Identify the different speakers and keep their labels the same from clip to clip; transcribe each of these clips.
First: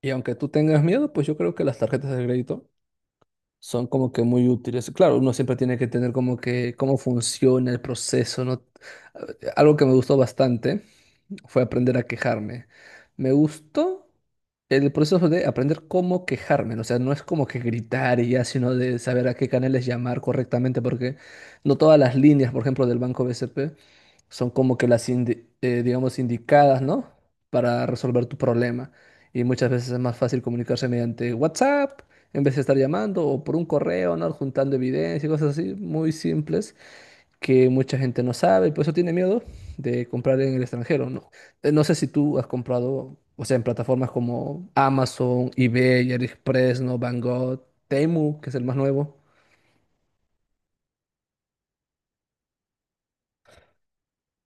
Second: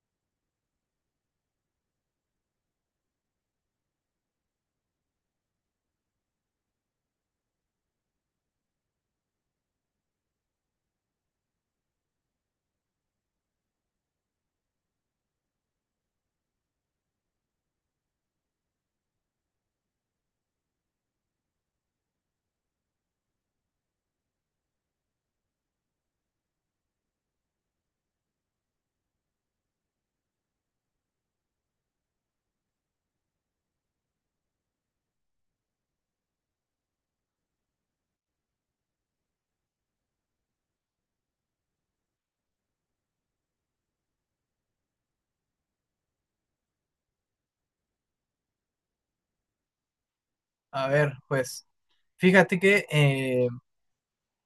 Speaker 1: Y aunque tú tengas miedo, pues yo creo que las tarjetas de crédito son como que muy útiles. Claro, uno siempre tiene que tener como que cómo funciona el proceso, ¿no? Algo que me gustó bastante fue aprender a quejarme. Me gustó el proceso de aprender cómo quejarme, ¿no? O sea, no es como que gritar y ya, sino de saber a qué canales llamar correctamente, porque no todas las líneas, por ejemplo, del Banco BCP son como que las, digamos, indicadas, ¿no? Para resolver tu problema. Y muchas veces es más fácil comunicarse mediante WhatsApp, en vez de estar llamando o por un correo, ¿no? Juntando evidencia y cosas así, muy simples que mucha gente no sabe y por eso tiene miedo de comprar en el extranjero, ¿no? No sé si tú has comprado, o sea, en plataformas como Amazon, eBay, AliExpress, ¿no? Banggood, Temu, que es el más nuevo.
Speaker 2: A ver, pues fíjate que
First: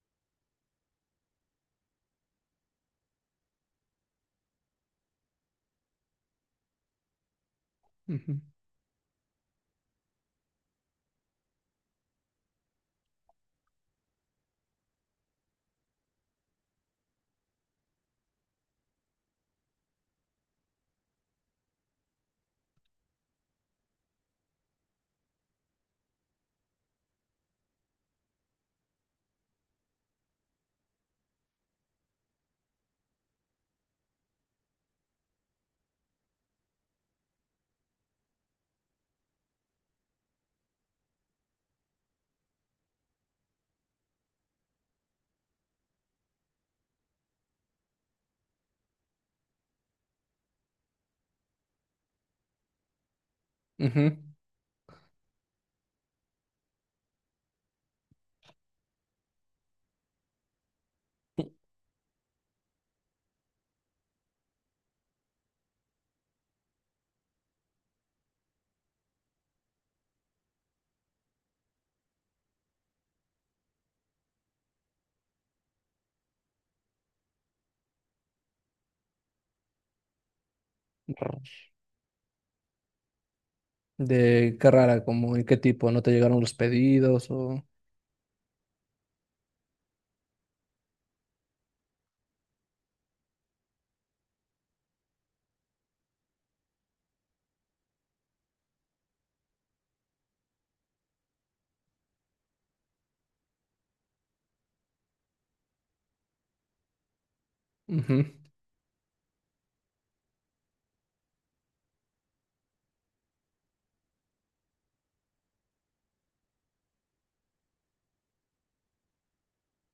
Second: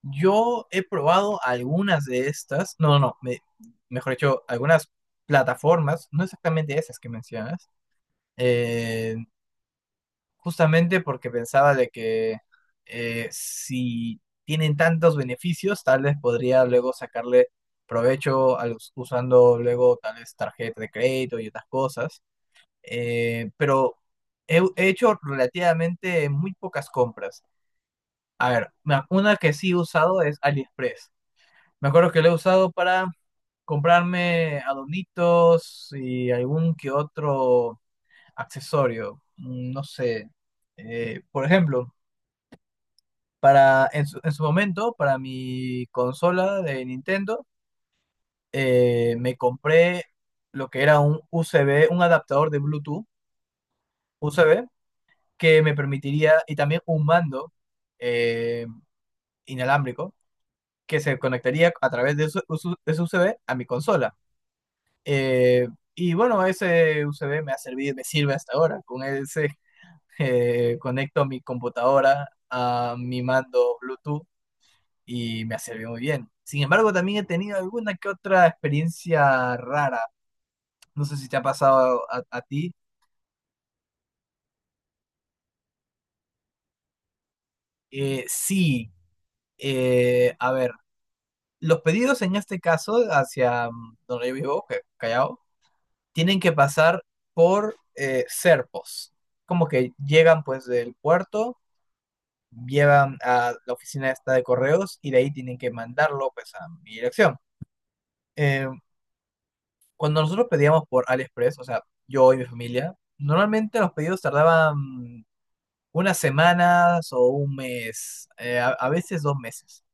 Speaker 2: yo he probado algunas de estas, no, no, no, me- mejor dicho, algunas plataformas, no exactamente esas que mencionas.
Speaker 1: Ujú.
Speaker 2: eh, Justamente porque pensaba de que si tienen tantos beneficios, tal vez podría luego sacarle provecho usando luego tal vez tarjeta de crédito y otras cosas. Pero he hecho relativamente muy pocas compras. A ver, una que sí he usado es AliExpress. Me acuerdo que lo he usado para comprarme adornitos y algún que otro accesorio. No sé. Por ejemplo, para en su momento, para mi consola de Nintendo, me compré lo que era un USB, un adaptador de Bluetooth
Speaker 1: Ujú.
Speaker 2: USB, que me permitiría, y también un mando eh, inalámbrico que se conectaría a través de, de su USB a mi consola. Eh, y bueno, ese USB me ha servido, me sirve hasta ahora. Con ese conecto mi computadora a mi mando Bluetooth y me ha servido muy bien. Sin embargo, también he tenido alguna que otra experiencia rara. No sé si te ha pasado a ti.
Speaker 1: ¿De qué rara? Como en qué tipo? ¿No te llegaron los pedidos o...?
Speaker 2: Sí, a ver, los pedidos en este caso hacia donde yo vivo, Callao, tienen que pasar por Serpos. Como que llegan pues del puerto, llevan a la oficina esta de correos y de ahí tienen que mandarlo pues a mi dirección.
Speaker 1: Ujú.
Speaker 2: Eh, Cuando nosotros pedíamos por AliExpress, o sea, yo y mi familia, normalmente los pedidos tardaban unas semanas o un mes, veces dos meses.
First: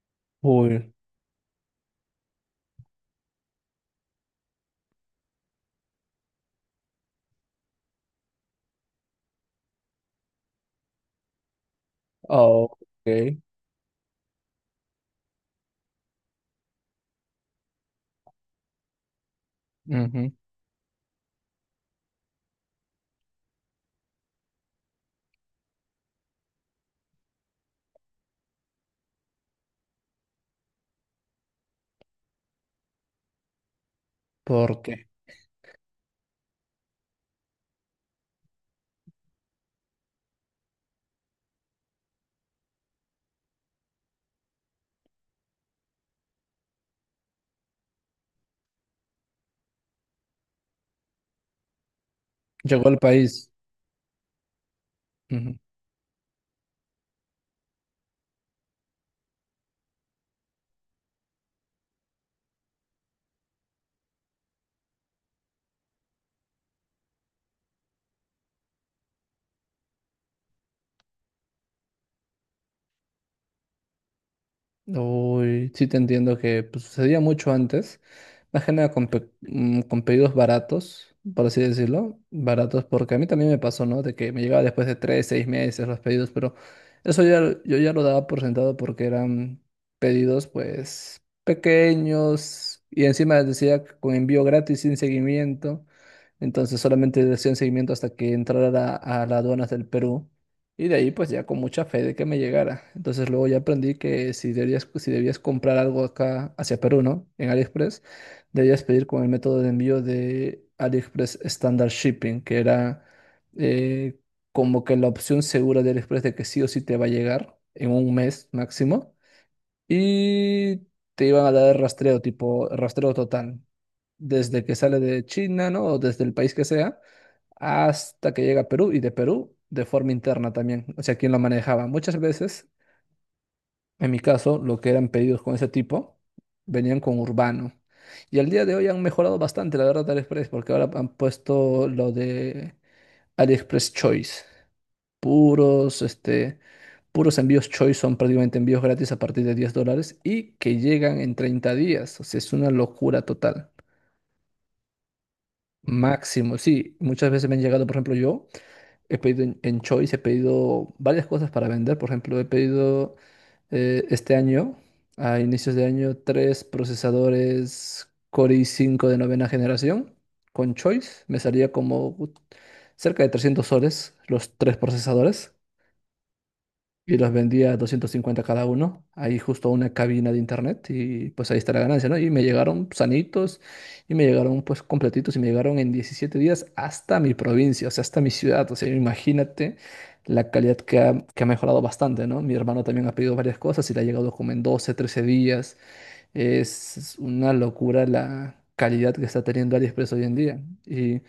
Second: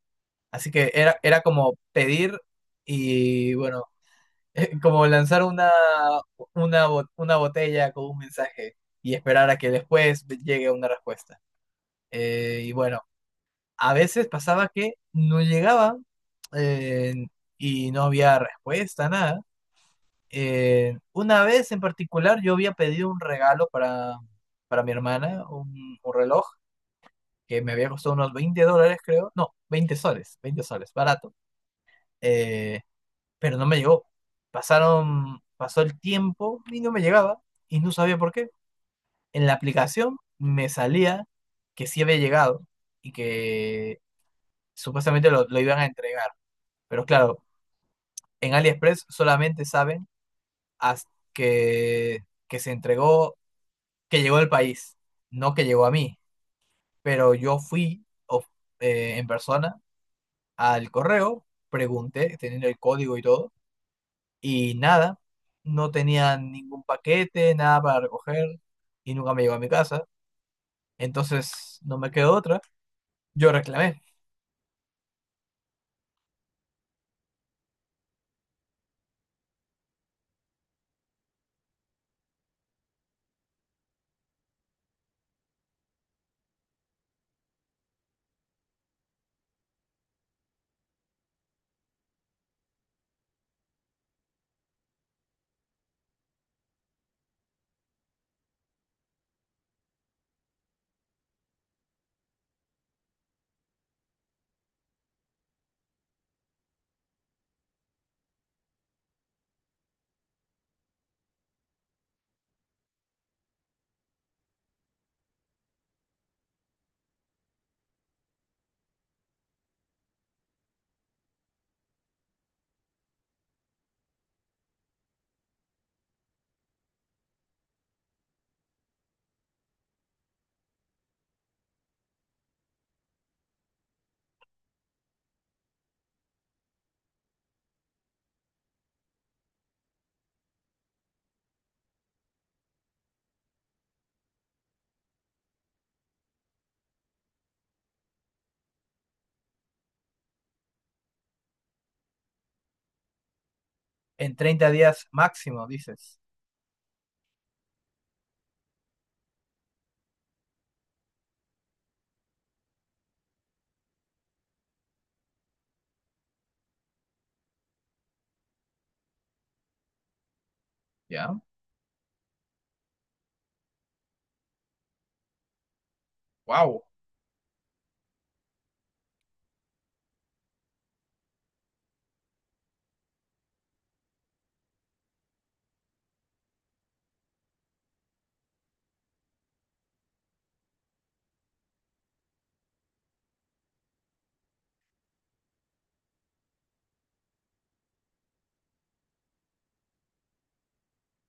Speaker 2: Así que
Speaker 1: Uy,
Speaker 2: era como pedir y bueno, como lanzar una botella con un mensaje y esperar a que después llegue una respuesta.
Speaker 1: ah,
Speaker 2: Y
Speaker 1: ok.
Speaker 2: bueno, a veces pasaba que no llegaba eh, y no había respuesta, nada.
Speaker 1: Ujú.
Speaker 2: Una vez en particular yo había pedido un regalo para mi hermana, un reloj que me había costado unos 20 dólares, creo. No, 20 soles, 20 soles, barato. Eh, pero no me llegó.
Speaker 1: ¿Por qué?
Speaker 2: Pasó el tiempo y no me llegaba y no sabía por qué. En la aplicación me salía que sí había llegado y que supuestamente lo iban a entregar. Pero claro, en AliExpress solamente saben hasta que se
Speaker 1: Llegó al
Speaker 2: entregó,
Speaker 1: país.
Speaker 2: que llegó al país, no que llegó a mí. Pero yo fui en persona al correo, pregunté, teniendo el código y todo, y nada, no tenía ningún paquete, nada para recoger y nunca me llegó a mi casa. Entonces no me quedó otra. Yo reclamé.
Speaker 1: Uy, sí te entiendo, que pues sucedía mucho antes, más que nada con, con pedidos baratos, por así decirlo. Baratos porque a mí también me pasó, ¿no? De que me llegaba después de 3, 6 meses los pedidos, pero eso ya, yo ya lo daba por sentado porque eran pedidos pues pequeños y encima decía con envío gratis sin seguimiento, entonces solamente decían seguimiento hasta que entrara a las aduanas del Perú. Y de ahí pues ya con mucha fe de que me llegara. Entonces luego ya aprendí que si debías comprar algo acá hacia Perú, ¿no? En AliExpress, debías pedir con el método de envío de AliExpress Standard Shipping, que era eh, como que la opción segura de AliExpress de que sí o sí te va a llegar en un mes máximo y te iban a dar rastreo, tipo rastreo total, desde que sale de China, ¿no? O desde el país que sea, hasta que llega a Perú y de Perú de forma interna también, o sea, quién lo manejaba. Muchas veces, en mi caso, lo que eran pedidos con ese tipo venían con Urbano. Y al día de hoy han mejorado bastante, la verdad, AliExpress, porque ahora han puesto lo de AliExpress Choice, puros, este, puros envíos Choice. Son prácticamente envíos gratis a partir de 10 dólares y que llegan en 30 días. O sea, es una locura total.
Speaker 2: ¿En 30 días máximo, dices?
Speaker 1: Máximo, sí. Muchas veces me han llegado. Por ejemplo, yo he pedido en Choice, he pedido varias cosas para vender. Por ejemplo, he pedido este año, a inicios de año, tres procesadores Core i5 de novena generación con Choice. Me
Speaker 2: Ya.
Speaker 1: salía como cerca de 300 soles los tres procesadores.
Speaker 2: Wow.
Speaker 1: Y los vendía 250 cada uno, ahí justo a una cabina de internet, y pues ahí está la ganancia, ¿no? Y me llegaron sanitos y me llegaron pues completitos y me llegaron en 17 días hasta mi provincia, o sea, hasta mi ciudad. O sea, imagínate la calidad que ha mejorado bastante, ¿no? Mi hermano también ha pedido varias cosas y le ha llegado como en 12, 13 días. Es una locura la calidad que está teniendo AliExpress hoy en día y...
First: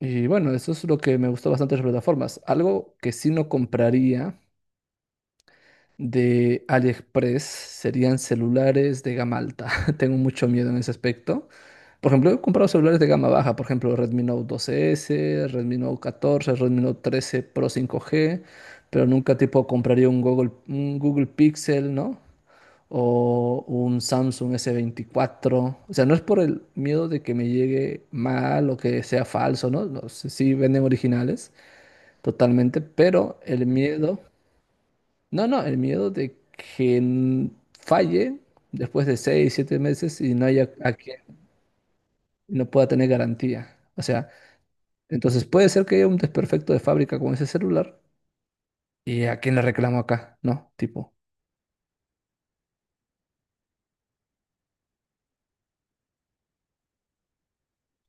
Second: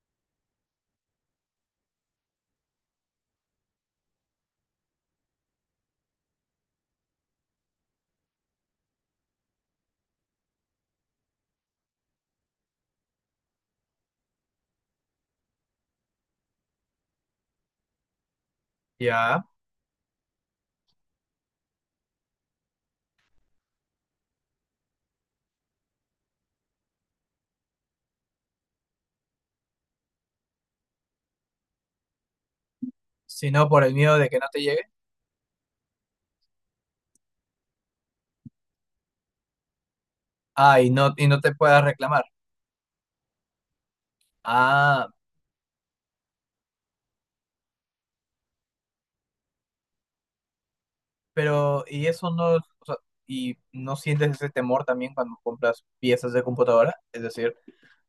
Speaker 1: Y bueno, eso es lo que me gustó bastante de las plataformas. Algo que sí no compraría de AliExpress serían celulares de gama alta. Tengo mucho miedo en ese aspecto. Por ejemplo, he comprado celulares de gama baja, por ejemplo, Redmi Note 12S, Redmi Note 14, Redmi Note 13 Pro 5G, pero nunca
Speaker 2: Ya.
Speaker 1: tipo compraría un Google Pixel, ¿no? O un Samsung S24. O sea, no es por el miedo de que me llegue mal o que sea falso, ¿no? No sé, sí venden originales, totalmente, pero
Speaker 2: Si
Speaker 1: el
Speaker 2: no, por el miedo
Speaker 1: miedo,
Speaker 2: de que no te llegue.
Speaker 1: no, no, el miedo de que falle después de 6, 7 meses y no haya
Speaker 2: Ah,
Speaker 1: a quien,
Speaker 2: y no te puedas reclamar.
Speaker 1: no pueda tener garantía. O sea,
Speaker 2: Ah,
Speaker 1: entonces puede ser que haya un desperfecto de fábrica con ese celular y a quién le reclamo acá, ¿no? Tipo,
Speaker 2: pero, y eso no, o sea, ¿y no sientes ese temor también cuando compras piezas de computadora? Es decir,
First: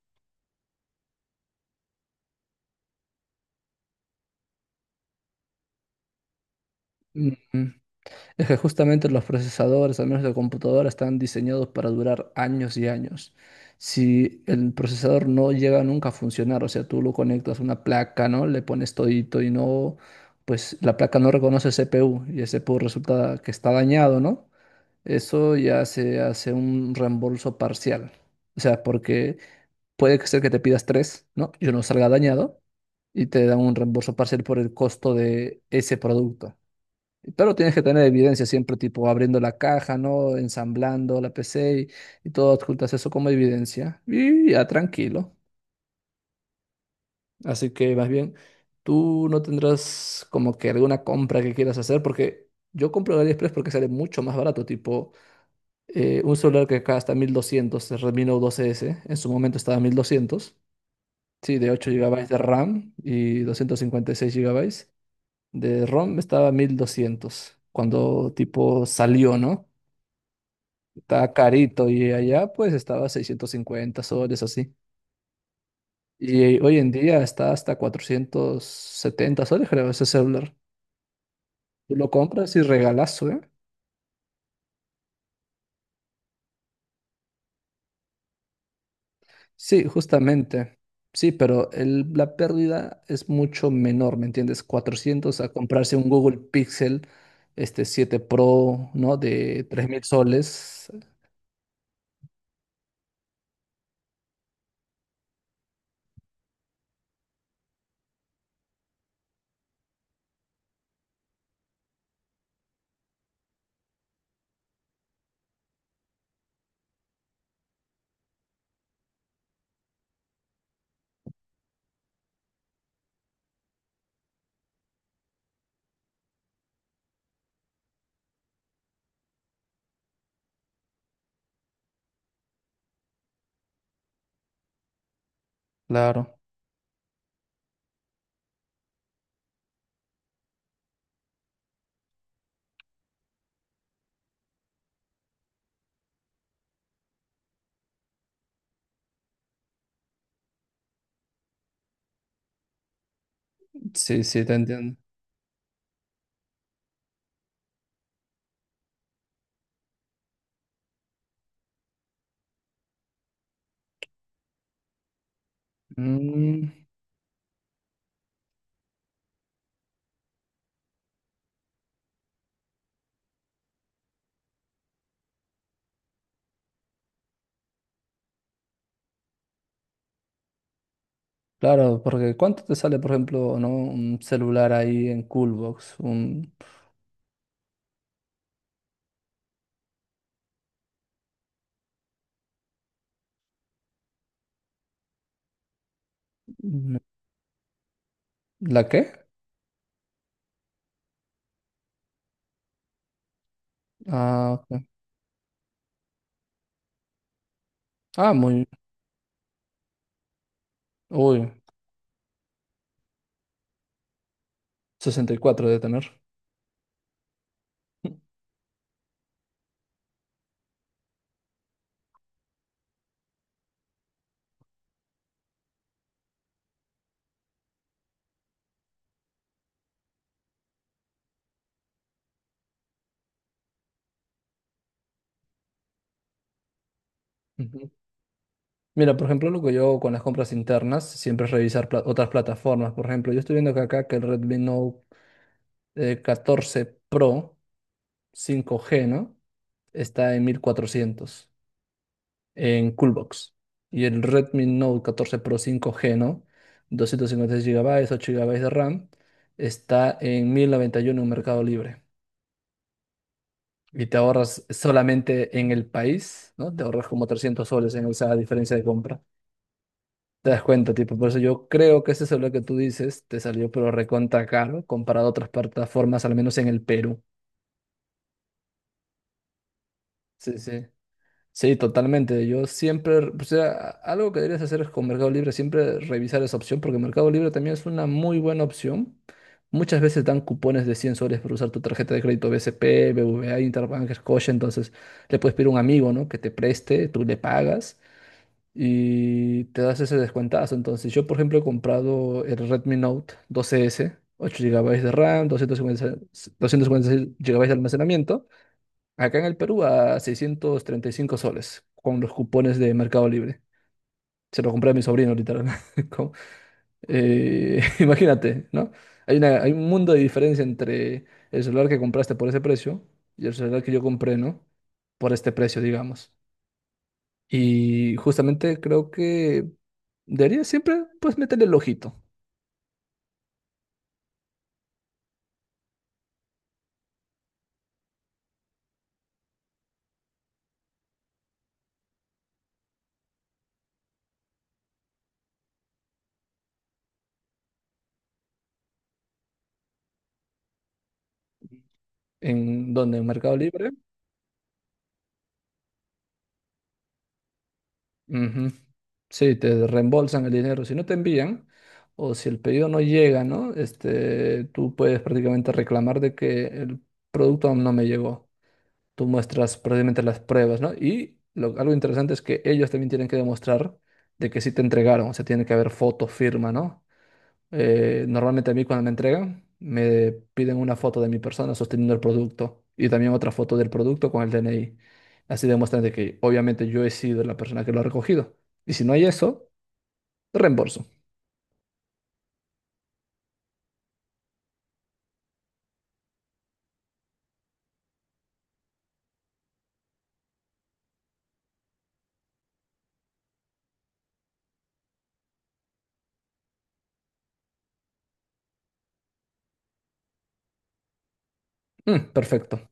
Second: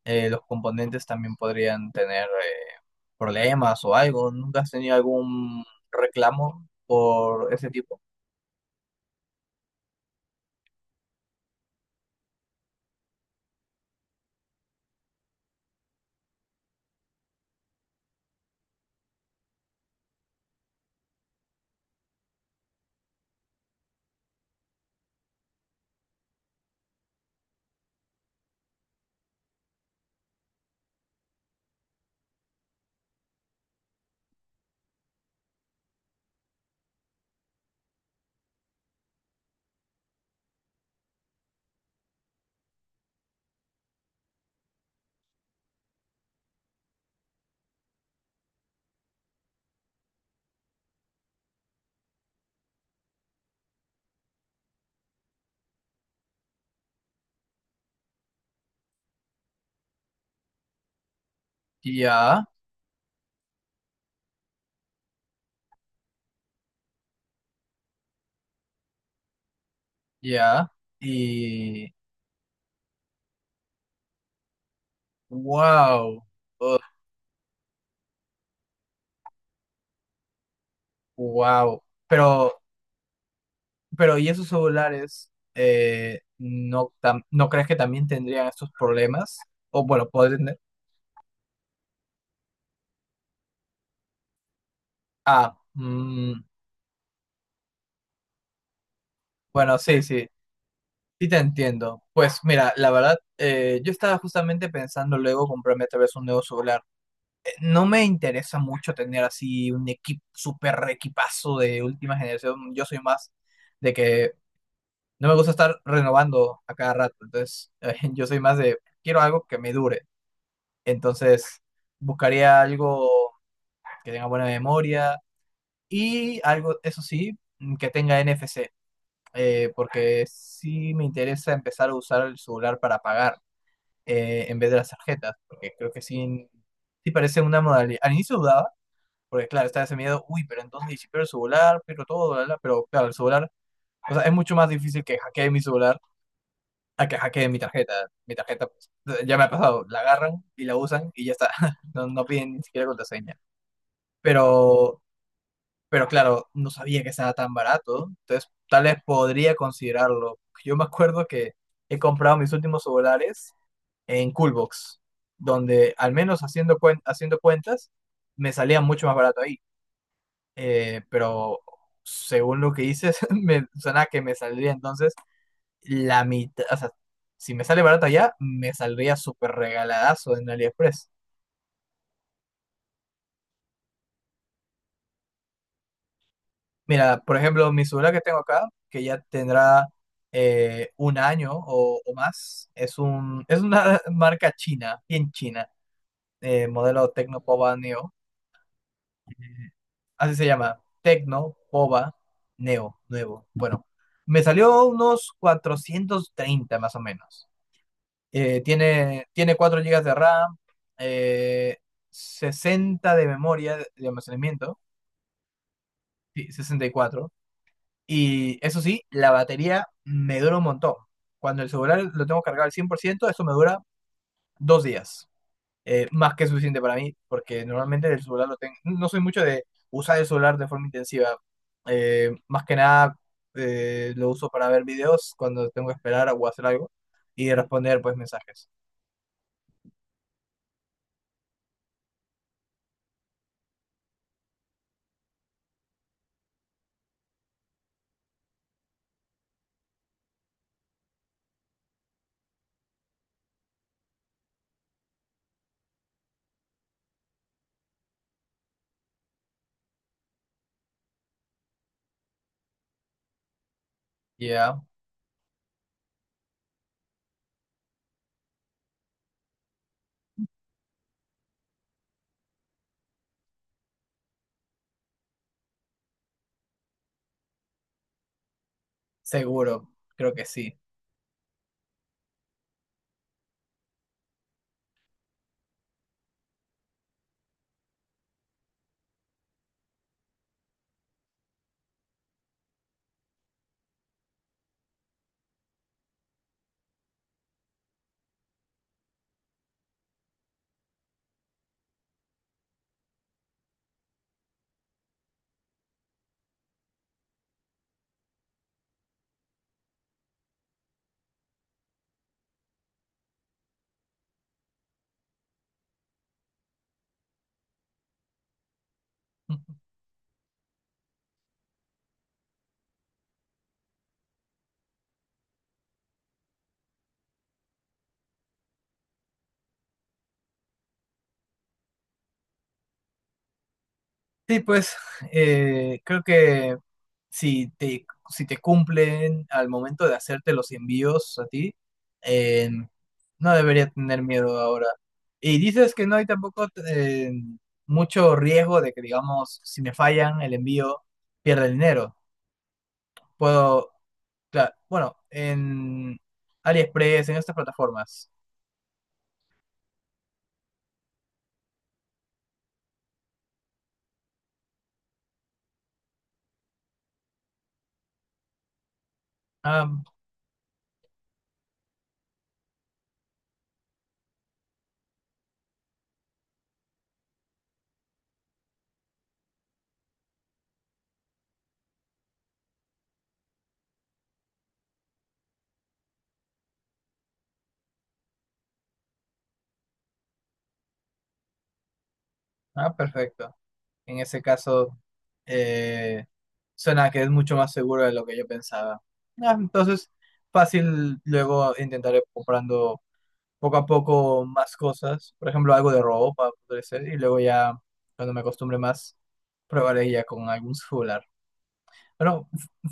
Speaker 2: los componentes también podrían tener problemas o algo. ¿Nunca has tenido algún reclamo por ese tipo?
Speaker 1: es que justamente los procesadores, al menos de computadora, están diseñados para durar años y años. Si el procesador no llega nunca a funcionar, o sea, tú lo conectas a una placa, ¿no? Le pones todito y no, pues la placa no reconoce CPU y el CPU resulta que está dañado, ¿no? Eso ya se hace un reembolso parcial. O sea, porque puede que sea que te pidas tres, ¿no? Y uno salga dañado y te dan un reembolso parcial por el costo de ese producto. Pero tienes que tener evidencia siempre, tipo abriendo la caja, ¿no? Ensamblando la PC y todo, adjuntas eso como evidencia. Y ya tranquilo. Así que más bien, tú no tendrás como que alguna compra que quieras hacer, porque yo compro en AliExpress porque sale mucho más barato. Tipo un celular que acá 1200 el Redmi Note 12S, en su momento estaba 1200, sí, de 8 gigabytes de
Speaker 2: Ya,
Speaker 1: RAM y 256 gigabytes de ROM, estaba 1200 cuando tipo salió, ¿no?
Speaker 2: ya.
Speaker 1: Está carito,
Speaker 2: Y
Speaker 1: y allá pues estaba 650 soles así.
Speaker 2: wow,
Speaker 1: Y hoy en día está hasta 470 soles, creo, ese celular.
Speaker 2: wow.
Speaker 1: Tú lo compras
Speaker 2: Pero,
Speaker 1: y regalazo, ¿eh?
Speaker 2: pero ¿y esos celulares no crees que también tendrían estos problemas?
Speaker 1: Sí,
Speaker 2: O bueno, podrían tener.
Speaker 1: justamente. Sí, pero la pérdida es mucho menor, ¿me entiendes? 400 a
Speaker 2: Ah,
Speaker 1: comprarse un Google Pixel 7 Pro, ¿no? De
Speaker 2: bueno,
Speaker 1: tres
Speaker 2: sí,
Speaker 1: mil
Speaker 2: sí.
Speaker 1: soles.
Speaker 2: Sí te entiendo. Pues mira, la verdad, yo estaba justamente pensando luego comprarme tal vez un nuevo celular. No me interesa mucho tener así un equipo super equipazo de última generación. Yo soy más de que no me gusta estar renovando a cada rato. Entonces, yo soy más de quiero algo que me dure. Entonces, buscaría algo que tenga buena memoria y algo, eso sí, que tenga NFC. Porque sí me interesa empezar a usar el celular para pagar en vez de las tarjetas. Porque creo que
Speaker 1: Claro.
Speaker 2: sí, sí parece una modalidad. Al inicio dudaba, porque claro, está ese miedo, uy, pero entonces y si pierdo el celular, pierdo todo, bla, bla, pero claro, el celular, o sea, es mucho más difícil que hackee mi celular a que hackeen mi tarjeta. Mi tarjeta, pues, ya me ha pasado, la agarran y la usan y ya está. No, no piden ni siquiera contraseña.
Speaker 1: Sí, sí, te entiendo.
Speaker 2: Pero, pero claro, no sabía que estaba tan barato, entonces tal vez podría considerarlo. Yo me acuerdo que he comprado mis últimos celulares en Coolbox, donde al menos
Speaker 1: Mm,
Speaker 2: haciendo cuentas me salía mucho más barato ahí. Pero según lo que dices, me suena que me saldría entonces la mitad, o sea, si me sale barato allá, me saldría súper regaladazo en AliExpress.
Speaker 1: Claro, porque ¿cuánto te sale, por ejemplo, ¿no?, un celular ahí en Coolbox? Un...
Speaker 2: Mira, por ejemplo, mi celular que tengo acá, que ya tendrá un año o más, es una marca china, bien china,
Speaker 1: un-
Speaker 2: modelo Tecnopova Neo,
Speaker 1: ¿La qué?
Speaker 2: así se llama, Tecno Pova Neo, nuevo. Bueno, me
Speaker 1: Ah,
Speaker 2: salió
Speaker 1: ok.
Speaker 2: unos 430 más o menos.
Speaker 1: Ah, muy...
Speaker 2: Tiene 4 gigas de RAM,
Speaker 1: Uy,
Speaker 2: eh, 60 de memoria de almacenamiento,
Speaker 1: 64 debe tener.
Speaker 2: sí, 64. Y cuatro. Y eso sí, la batería me dura un montón. Cuando el celular lo tengo cargado al 100% eso me dura 2 días. Más que suficiente para mí, porque normalmente el celular lo tengo. No soy mucho de usar el celular de forma intensiva. Más que nada lo uso para ver videos cuando tengo que esperar o hacer algo y
Speaker 1: Ujú.
Speaker 2: responder pues mensajes.
Speaker 1: Mira, por ejemplo, lo que yo hago con las compras internas siempre es revisar otras plataformas. Por ejemplo, yo estoy viendo que acá que el Redmi Note 14 Pro 5G, ¿no? Está en 1400 en Coolbox. Y el Redmi Note 14 Pro 5G, ¿no?, 256 gigabytes, 8 gigabytes de RAM, está en 1091 en Mercado Libre. Y te ahorras
Speaker 2: Ya.
Speaker 1: solamente en el país, ¿no? Te ahorras como 300 soles en esa diferencia de compra. Te das cuenta, tipo, por eso yo creo que ese celular que tú dices te salió pero recontra caro comparado a otras plataformas, al menos en el Perú.
Speaker 2: Seguro, creo que
Speaker 1: Sí,
Speaker 2: sí.
Speaker 1: sí. Sí, totalmente. Yo siempre, o sea, algo que deberías hacer es con Mercado Libre, siempre revisar esa opción, porque Mercado Libre también es una muy buena opción. Muchas veces dan cupones de 100 soles por usar tu tarjeta de crédito BCP, BBVA, Interbank, Scotia, entonces le puedes pedir a un amigo, ¿no? Que te preste, tú le pagas y te das ese descuentazo. Entonces yo, por ejemplo, he comprado el Redmi Note 12S, 8 GB de RAM, 256 256 GB de almacenamiento. Acá en el Perú a 635 soles con los cupones de Mercado Libre. Se lo compré a mi sobrino, literal. Con- imagínate, ¿no? Hay un mundo de diferencia entre el celular que compraste por ese precio y el celular que yo compré, ¿no? Por este precio, digamos. Y justamente creo que debería siempre, pues, meterle el ojito.
Speaker 2: Sí, pues creo que si te, si te cumplen al momento de hacerte los envíos a ti, eh, no debería tener miedo ahora. Y dices que no hay tampoco mucho riesgo de que, digamos, si me fallan el envío, pierda el dinero.
Speaker 1: ¿En donde en Mercado Libre.
Speaker 2: Puedo, claro, bueno, en AliExpress, en estas plataformas.
Speaker 1: Ujú. Sí, te reembolsan el dinero. Si no te envían, o si el pedido no llega, ¿no? Este, tú puedes prácticamente reclamar de que el producto aún no me llegó. Tú muestras
Speaker 2: Ah,
Speaker 1: prácticamente las pruebas, ¿no? Y algo interesante es que ellos también tienen que demostrar de que sí te entregaron. O sea, tiene que haber foto, firma, ¿no? Normalmente a mí cuando me entregan me piden una foto de mi persona sosteniendo el producto y también otra foto del producto con el DNI. Así demuestran de que obviamente yo he sido la persona que lo ha recogido. Y si no hay eso, reembolso.
Speaker 2: ah, perfecto. En ese caso, eh, suena que es mucho más seguro de lo que yo pensaba. Ah, entonces, fácil luego intentaré comprando poco a poco más cosas. Por ejemplo, algo de ropa, podría ser. Y luego ya, cuando me acostumbre más, probaré ya con algún celular.
Speaker 1: Mm,
Speaker 2: Bueno,
Speaker 1: perfecto.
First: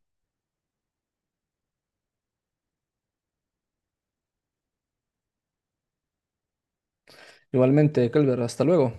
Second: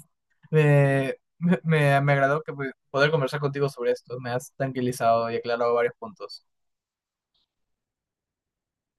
Speaker 2: me agradó que poder conversar contigo sobre esto. Me has tranquilizado y aclarado varios puntos.
Speaker 1: Igualmente, Kelber, hasta luego.